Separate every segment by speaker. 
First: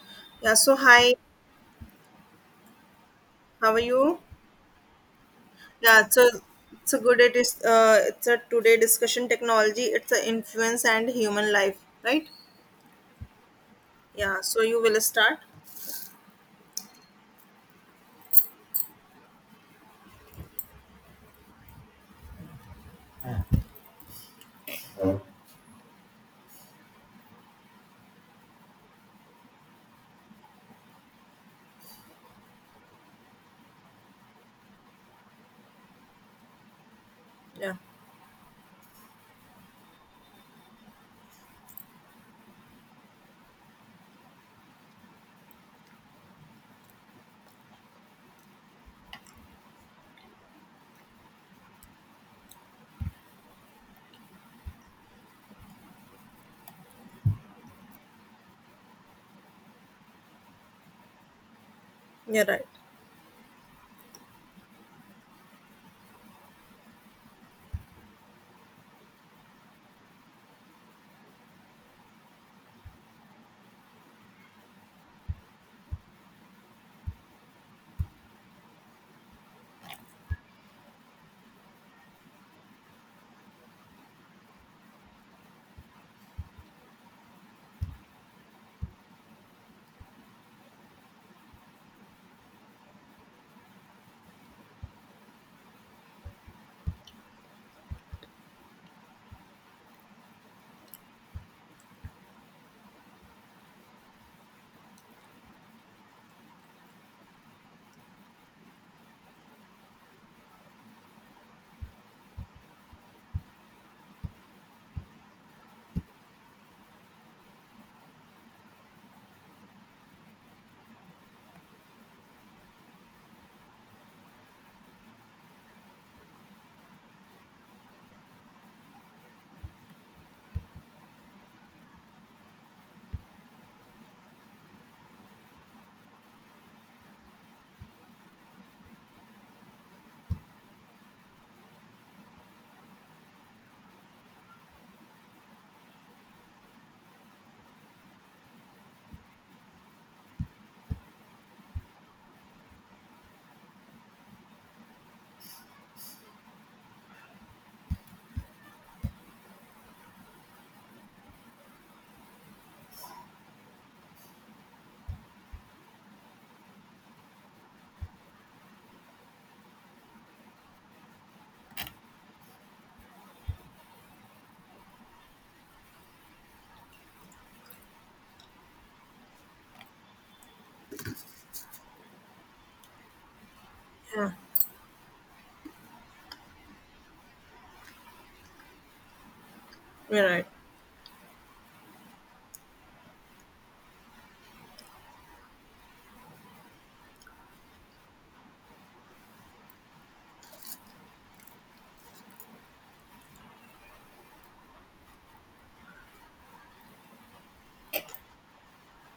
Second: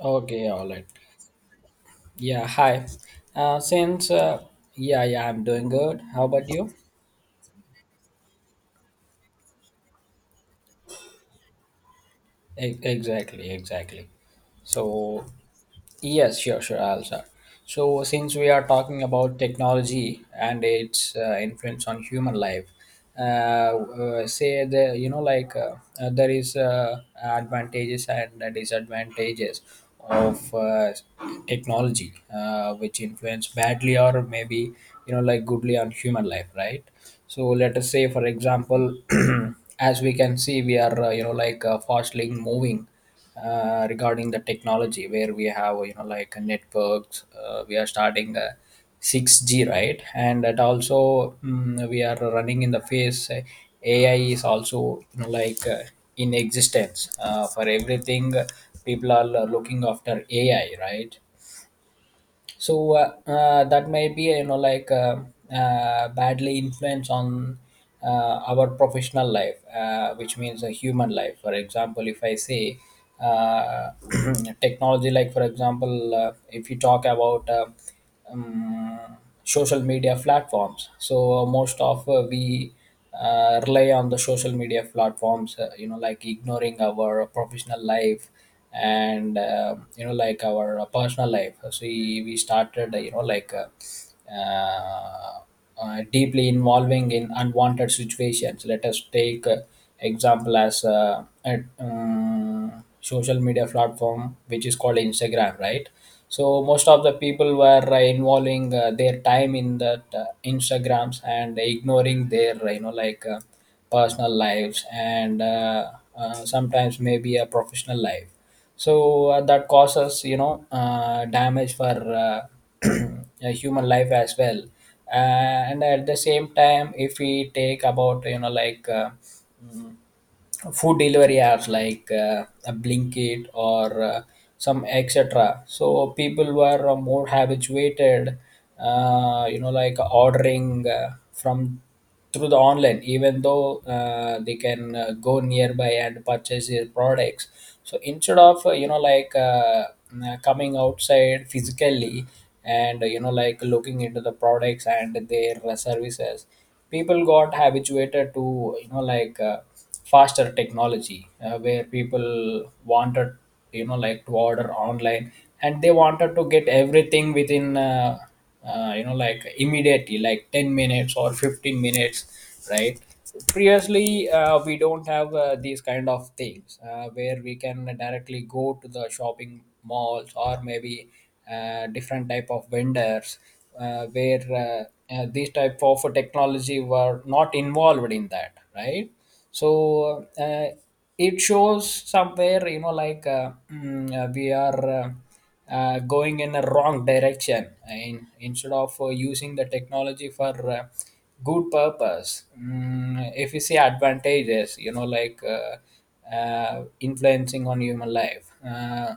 Speaker 1: Okay,
Speaker 2: Yeah,
Speaker 1: all
Speaker 2: so
Speaker 1: right.
Speaker 2: hi,
Speaker 1: Yeah, hi.
Speaker 2: how are
Speaker 1: Since
Speaker 2: you?
Speaker 1: Yeah, yeah, I'm doing good.
Speaker 2: Yeah,
Speaker 1: How
Speaker 2: so
Speaker 1: about you?
Speaker 2: it's a good it's a today discussion technology, it's a influence and human life, right?
Speaker 1: Exactly, exactly.
Speaker 2: Yeah, so you will
Speaker 1: So
Speaker 2: start?
Speaker 1: yes, sure, sure. I'll start. So since we are talking about technology and its influence on human life, say the you know like there is advantages and disadvantages of technology which influence badly or maybe like goodly on human life, right. So
Speaker 2: Yeah,
Speaker 1: let us say, for example, as we can see we are fastly moving regarding the technology, where we have like networks. We are starting 6G, right? And that also we are running in the phase. AI is also like in existence for everything. People are looking after AI, right?
Speaker 2: you're right.
Speaker 1: So that may be badly influence on uh, our professional life, which means a human life. For example, if I say uh, technology, like for example if you talk about um, social media platforms. So most of we rely on the social media platforms, like ignoring our professional life, and like our personal life. So we started uh, deeply involving in unwanted situations. Let us take example as social media platform which is called Instagram, right? So most of the people were involving their time in that Instagrams and ignoring their personal lives, and sometimes maybe a professional life. So that causes damage for a human life as well. And at the same time, if we take about food delivery apps like a Blinkit or some etc. So people were more habituated, like ordering from through the online, even though they can go nearby and purchase their products. So instead of coming outside physically, and like looking into the products and their services, people got habituated to faster technology, where people wanted like to order online, and they wanted to get everything within immediately, like 10 minutes or 15 minutes, right? Previously we don't have these kind of things, where we can directly go to the shopping malls, or maybe different type of vendors,
Speaker 2: Yeah,
Speaker 1: where these type of technology were not involved in that, right? So
Speaker 2: you're right.
Speaker 1: it shows somewhere we are going in a wrong direction, and instead of using the technology for good purpose. If you see advantages, influencing on human life. uh,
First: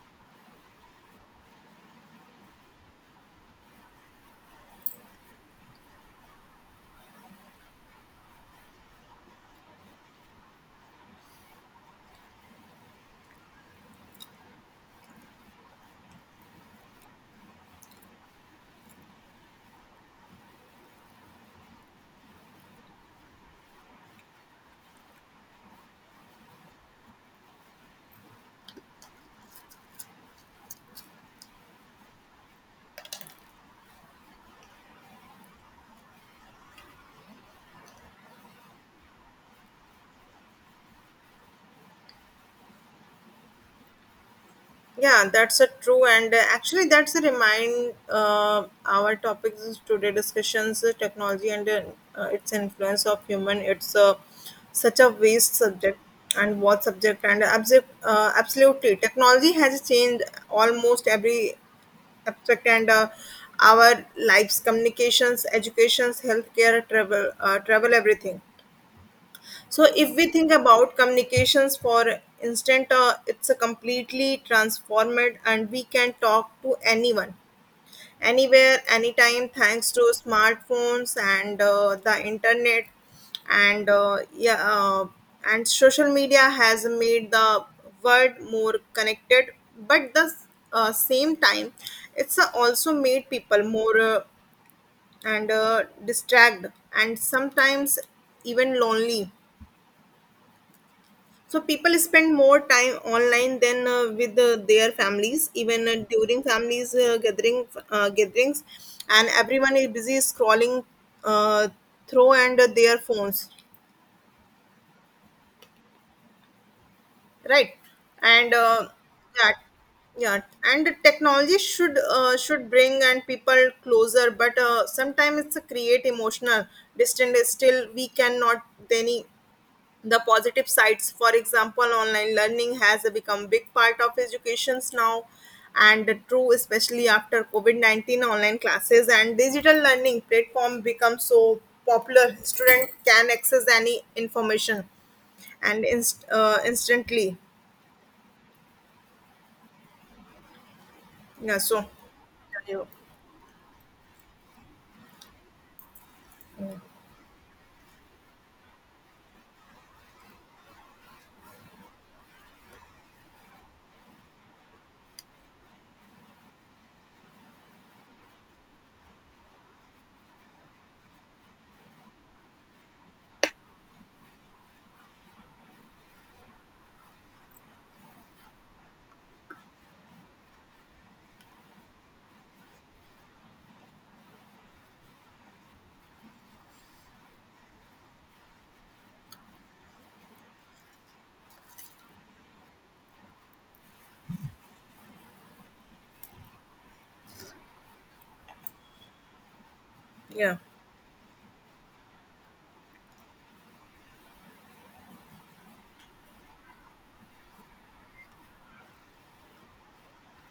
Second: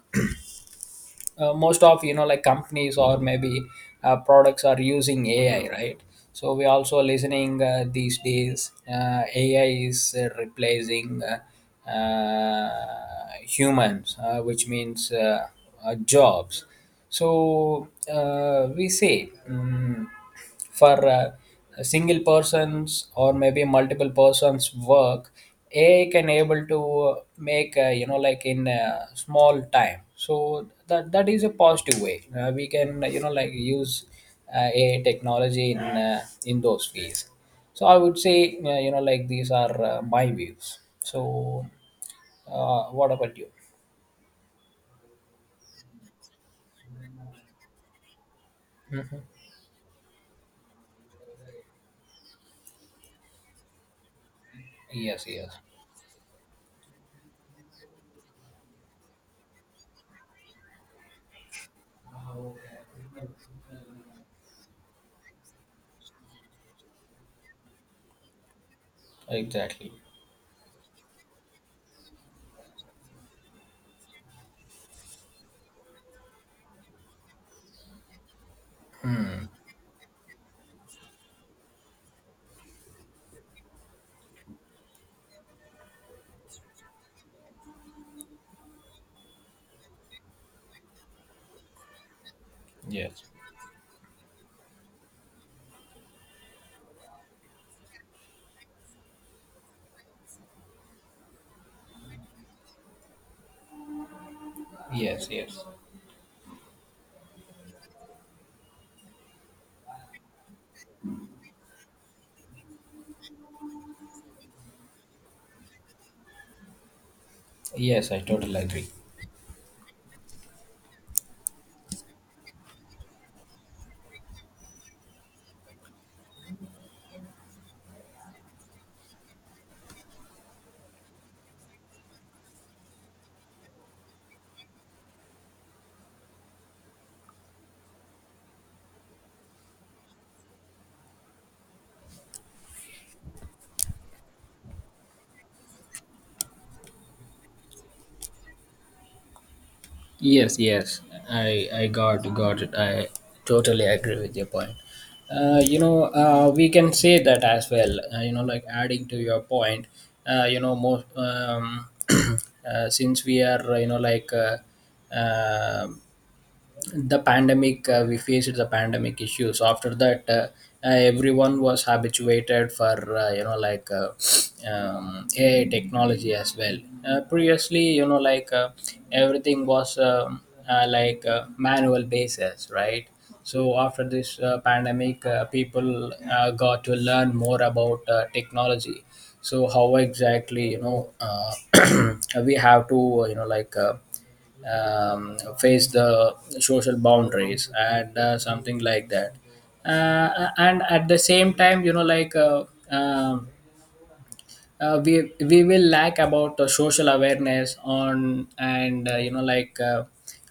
Speaker 1: uh, Most of like companies or maybe products are using AI, right? So we also listening these days, AI is replacing humans, which means jobs. So we say for a single person's or maybe multiple persons work, AI can able to make in small time. So that is a positive way we can like use AI technology in those ways. So I would say like these are my views. So what about you?
Speaker 2: Yeah, that's a true, and actually, that's a remind. Our
Speaker 1: Hmm.
Speaker 2: topics is today discussions technology and its influence of human. It's such a
Speaker 1: Yes,
Speaker 2: vast
Speaker 1: yes,
Speaker 2: subject, and what subject and absolutely, technology has changed almost every aspect and our lives, communications, educations, healthcare, travel, travel, everything. So
Speaker 1: exactly.
Speaker 2: if we think about communications for instance, it's a completely transformed and we can talk to anyone, anywhere,
Speaker 1: Hmm.
Speaker 2: anytime, thanks to smartphones and the internet and and social media has made the world more connected, but the same time, it's also
Speaker 1: Yes,
Speaker 2: made people more and distracted and sometimes even lonely. So people spend more time online than with their
Speaker 1: yes.
Speaker 2: families,
Speaker 1: Yes.
Speaker 2: even during families gatherings, and everyone is busy scrolling uh, through and their phones, right?
Speaker 1: Yes, I
Speaker 2: And
Speaker 1: totally agree.
Speaker 2: that yeah, and technology should should bring and people closer, but sometimes it's a create emotional distance. Still, we cannot any the positive sides. For example, online learning has become a big part of educations now, and true especially after covid-19. Online classes and digital learning platform become so popular. Student can access any information and instantly.
Speaker 1: Yes, yes,
Speaker 2: Yeah,
Speaker 1: I
Speaker 2: so yeah
Speaker 1: I got it.
Speaker 2: you-
Speaker 1: I totally agree with your point. You know, we can say that as well. You know, like adding to your point. You know, most since we are um the pandemic. We faced the pandemic issues. After that, everyone was habituated for AI technology as well. Previously, everything was like manual basis, right? So after this pandemic, people got to learn more about technology. So how exactly we have to face the social boundaries and something like that.
Speaker 2: yeah
Speaker 1: And at the same time, um we will lack about the social awareness on, and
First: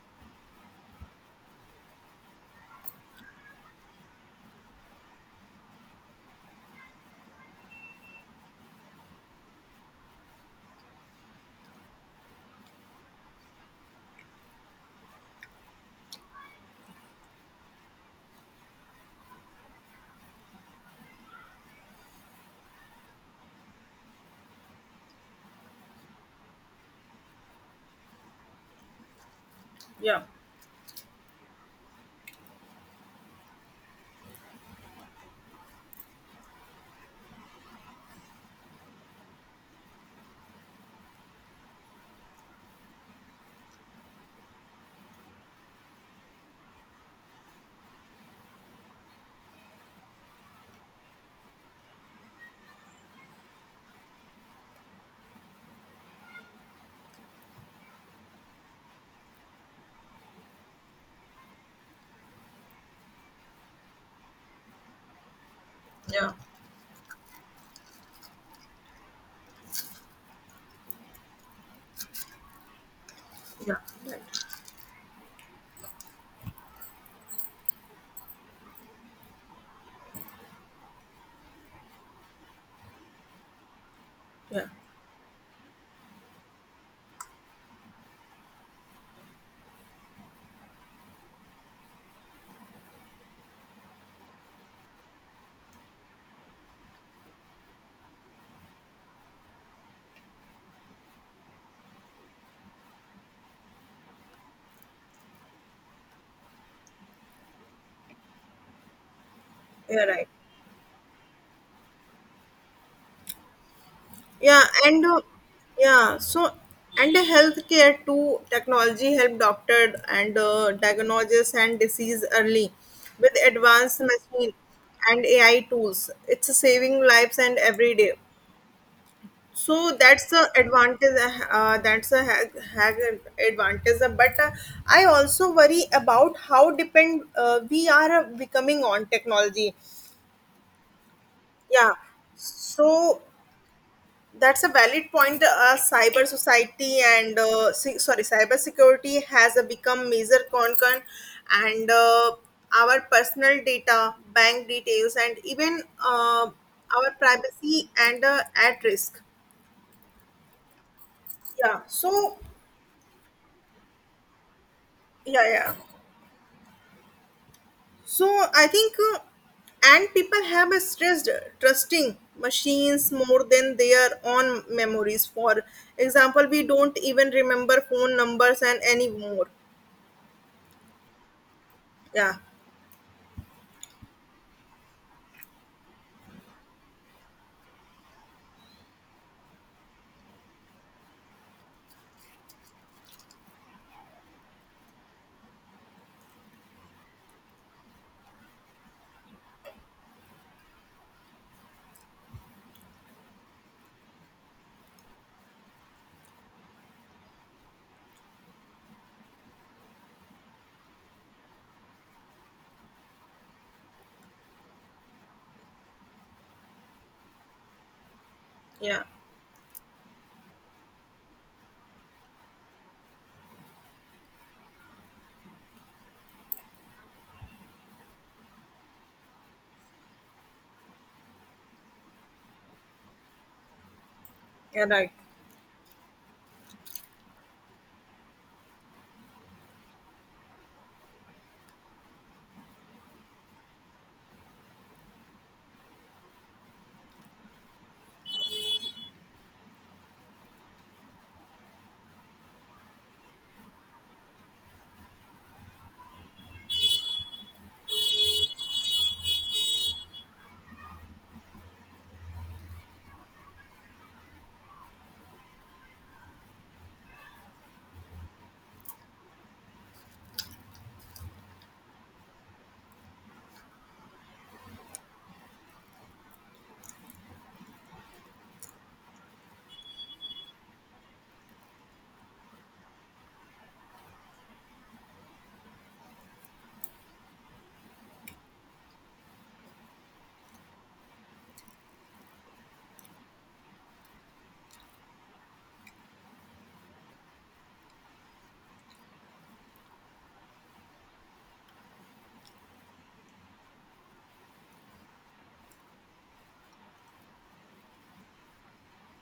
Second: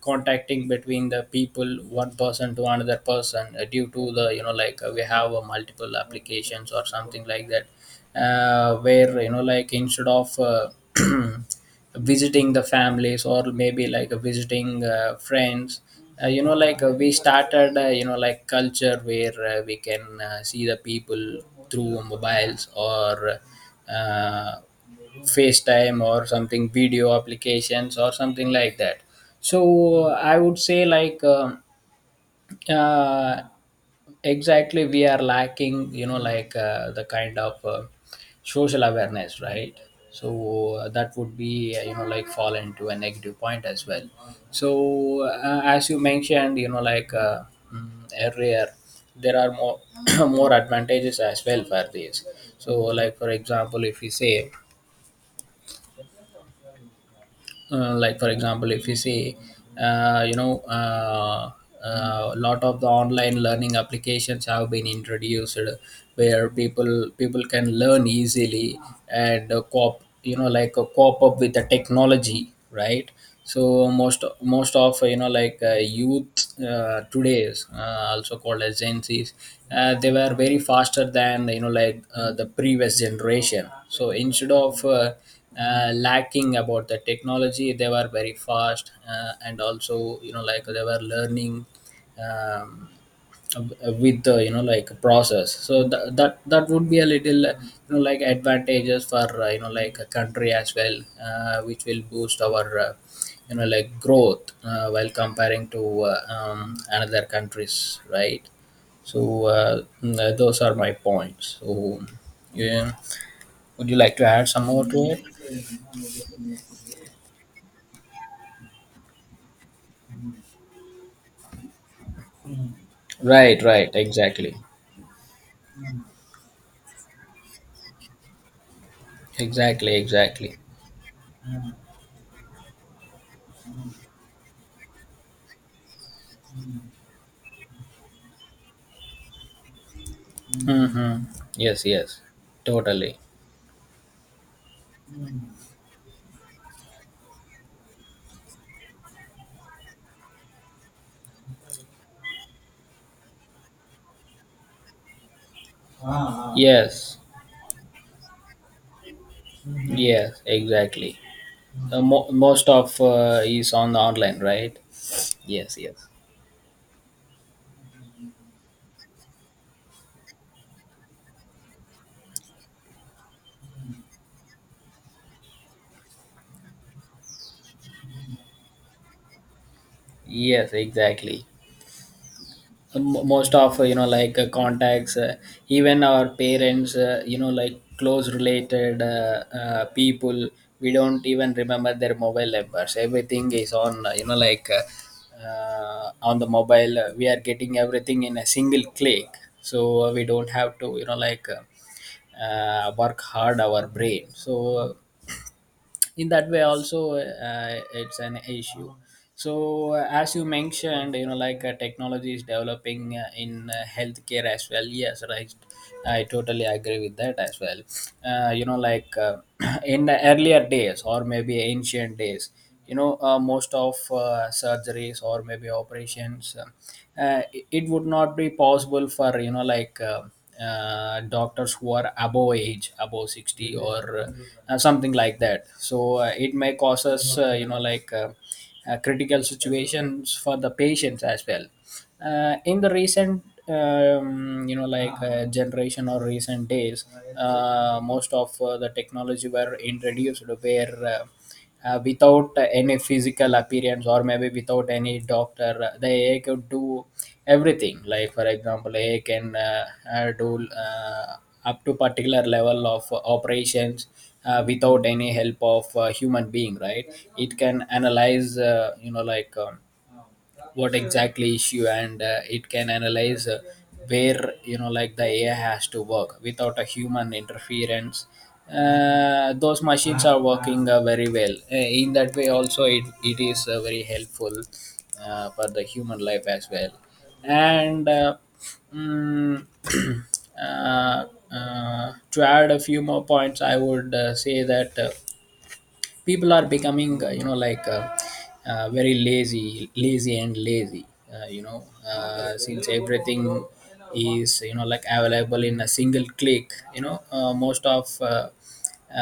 Speaker 1: contacting between the people, one person to another person, due to the we have multiple applications or something like that, where like instead of visiting the families or maybe like visiting friends, we started like culture where we can see the people through mobiles or uh, FaceTime or something, video applications or something like that. So I would say like uh, exactly we are lacking the kind of social awareness, right? So that would be like fall into a negative point as well. So as you mentioned mm, earlier, there are more more advantages as well for this. So like for example if we say like for example if you say uh, you know uh, a lot of the online learning applications have been introduced,
Speaker 2: yeah
Speaker 1: where people can learn easily, and cop cop up with the technology, right?
Speaker 2: yeah
Speaker 1: So
Speaker 2: right
Speaker 1: most of you know like youth today's, also called as Gen Zs, they were very faster than the previous generation. So instead
Speaker 2: yeah
Speaker 1: of lacking about the technology, they were very fast, and also like they were learning um, with the like process. So that would be a little like advantages for like a country as well, which will boost our like growth while comparing to another countries, right? So
Speaker 2: yeah right.
Speaker 1: those are my points. So yeah, would you like to add
Speaker 2: Yeah,
Speaker 1: some more
Speaker 2: and
Speaker 1: to it?
Speaker 2: yeah, so and the healthcare too, technology help doctor and diagnosis and disease early with
Speaker 1: Right, right,
Speaker 2: advanced machine
Speaker 1: exactly.
Speaker 2: and AI tools. It's saving lives and every day, so
Speaker 1: Exactly,
Speaker 2: that's the
Speaker 1: exactly.
Speaker 2: advantage. That's a hag, hag advantage, but I also worry about how depend we are becoming on technology.
Speaker 1: Mm-hmm. Yes,
Speaker 2: Yeah.
Speaker 1: yes, totally.
Speaker 2: So that's a valid point. Cyber society and sorry, cyber security has become major concern, and our personal data, bank details, and even our
Speaker 1: Yes,
Speaker 2: privacy and at risk.
Speaker 1: yes, exactly.
Speaker 2: Yeah. So
Speaker 1: Most of is on the online, right?
Speaker 2: yeah, yeah.
Speaker 1: Yes, yes.
Speaker 2: So I think, and people have a stressed trusting machines more than their own memories. For example, we don't even remember phone numbers and anymore.
Speaker 1: Yes, exactly.
Speaker 2: Yeah.
Speaker 1: Most of contacts, even our parents, you know like close related people. We don't even remember their mobile numbers. Everything is on on the mobile. We are getting everything in a single click. So we don't have to work hard our brain. So in that way also, it's an issue. So as you mentioned technology is developing in healthcare as well, yes, right? I totally agree with that as well. uh, you know
Speaker 2: Yeah,
Speaker 1: like uh, in the earlier days or maybe ancient days, most of surgeries or maybe operations, it would not be possible for doctors who are above age above 60 or
Speaker 2: you're right.
Speaker 1: something like that. So it may cause us critical situations for the patients as well. In the recent generation, or recent days, most of the technology were introduced, where without any physical appearance or maybe without any doctor, the AI could do everything. Like for example, AI can do up to particular level of operations without any help of human being, right? It can analyze what exactly issue, and it can analyze where like the AI has to work without a human interference. Those machines are working very well. In that way also, it is very helpful for the human life as well. And mm, uh, to add a few more points, I would say that people are becoming very lazy and lazy. uh, you know since everything is like available in a single click, most of uh,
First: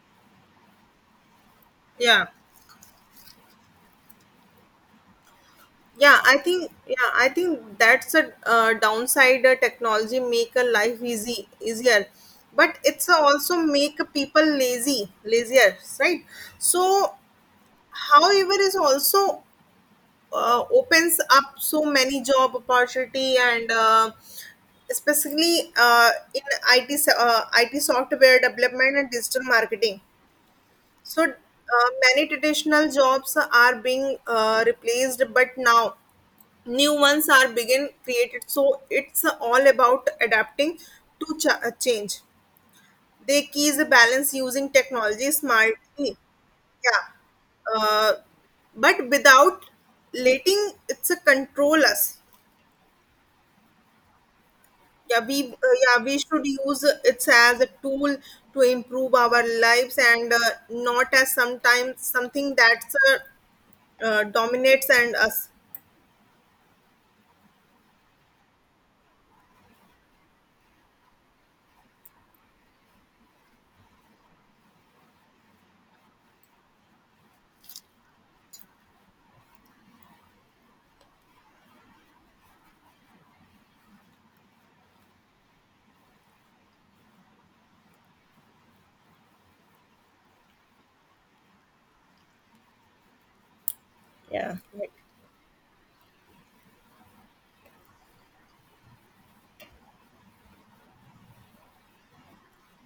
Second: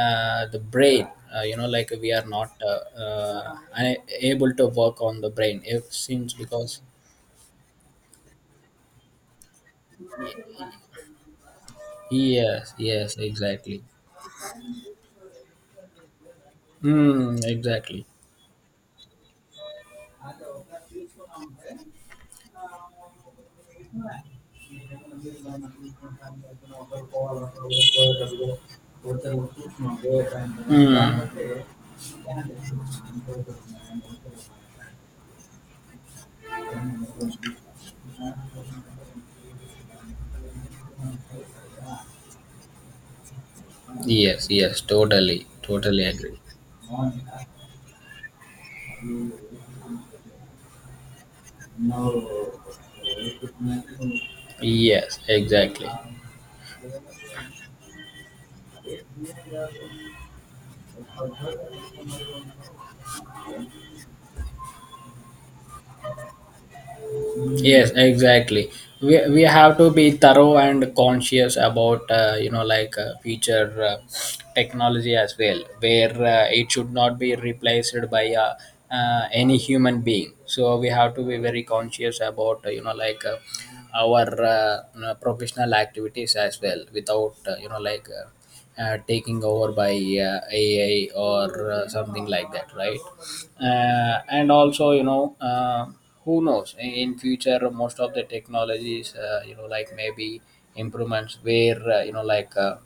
Speaker 1: uh, the brain, we are
Speaker 2: Yeah,
Speaker 1: not able to work on the brain, it
Speaker 2: yeah.
Speaker 1: seems, because
Speaker 2: I think that's a downside. Technology make a life easy easier,
Speaker 1: yes,
Speaker 2: but it's
Speaker 1: yes,
Speaker 2: a also
Speaker 1: exactly.
Speaker 2: make people lazy lazier, right? So,
Speaker 1: Exactly.
Speaker 2: however, is also opens up so many job opportunity and. Especially in IT, IT software development and digital marketing.
Speaker 1: Hmm.
Speaker 2: So many traditional jobs are being replaced, but now new ones are being created. So it's all about adapting to change. They key is a balance
Speaker 1: Yes,
Speaker 2: using
Speaker 1: yes,
Speaker 2: technology
Speaker 1: totally, totally
Speaker 2: smartly.
Speaker 1: agree.
Speaker 2: Yeah. Uh, but without letting it's a control us.
Speaker 1: Yes,
Speaker 2: Yeah, we uh,
Speaker 1: exactly.
Speaker 2: yeah we should use it as a tool to improve our lives and not as sometimes something that's dominates and us.
Speaker 1: Yes, exactly. We have to be thorough and conscious about future technology as well, where it should not be replaced by any human being. So we have to be very conscious about our professional activities as well, without taking over by AI or something like that, right? And
Speaker 2: Yeah,
Speaker 1: also,
Speaker 2: like,
Speaker 1: who knows, in future most of the technologies, maybe improvements, where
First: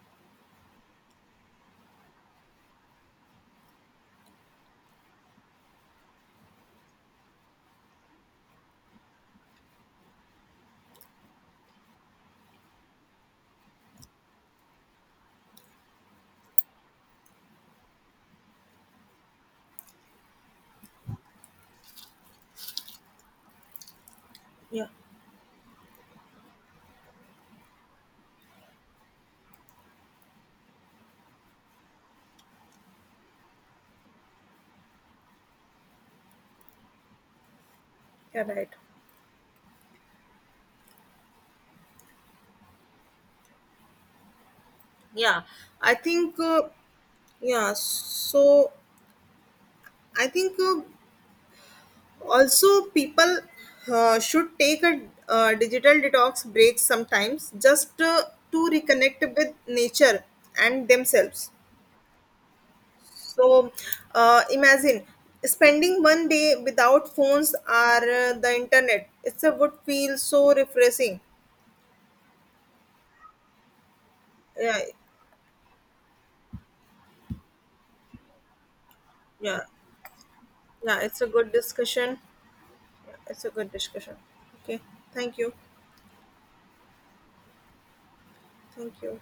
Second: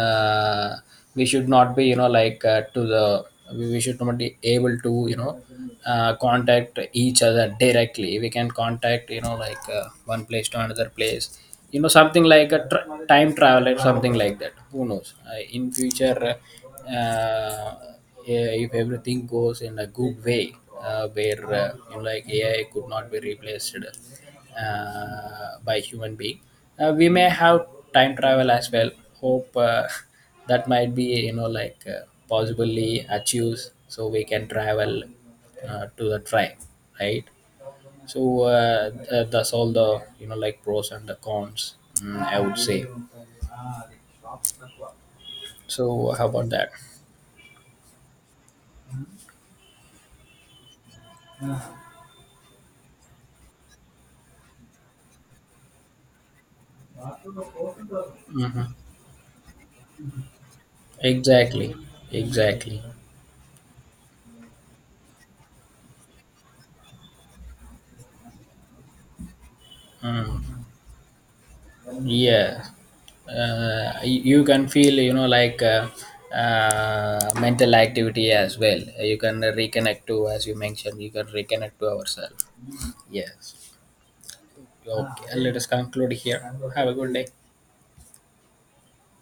Speaker 1: uh, we should not be to the we should not be able to contact each other directly. We can contact one place to another place, something like a tr time travel or something like that. Who knows in future? uh, yeah, if everything goes in a good way, where like AI could not be replaced
Speaker 2: yeah
Speaker 1: by human being, we may have time travel as well. Hope that might be possibly achieves. So we can travel to the time, right? So
Speaker 2: yeah right.
Speaker 1: that's all the like pros and the cons. I would say.
Speaker 2: Yeah. i
Speaker 1: So how
Speaker 2: think
Speaker 1: about
Speaker 2: uh,
Speaker 1: that?
Speaker 2: yeah so I think also people should take a digital detox break sometimes just to
Speaker 1: Hmm.
Speaker 2: reconnect with nature and themselves.
Speaker 1: Exactly, exactly.
Speaker 2: So imagine spending 1 day without phones or the internet. It's a would feel so
Speaker 1: Mm.
Speaker 2: refreshing.
Speaker 1: Yeah, you can
Speaker 2: Yeah
Speaker 1: feel mental activity as well. You can
Speaker 2: yeah
Speaker 1: reconnect to, as you
Speaker 2: yeah,
Speaker 1: mentioned, you
Speaker 2: it's
Speaker 1: can
Speaker 2: a good
Speaker 1: reconnect to
Speaker 2: discussion.
Speaker 1: ourselves. Yes.
Speaker 2: It's a good discussion. Okay.
Speaker 1: Okay,
Speaker 2: Thank you.
Speaker 1: let us conclude here. Have a good day.
Speaker 2: Thank you.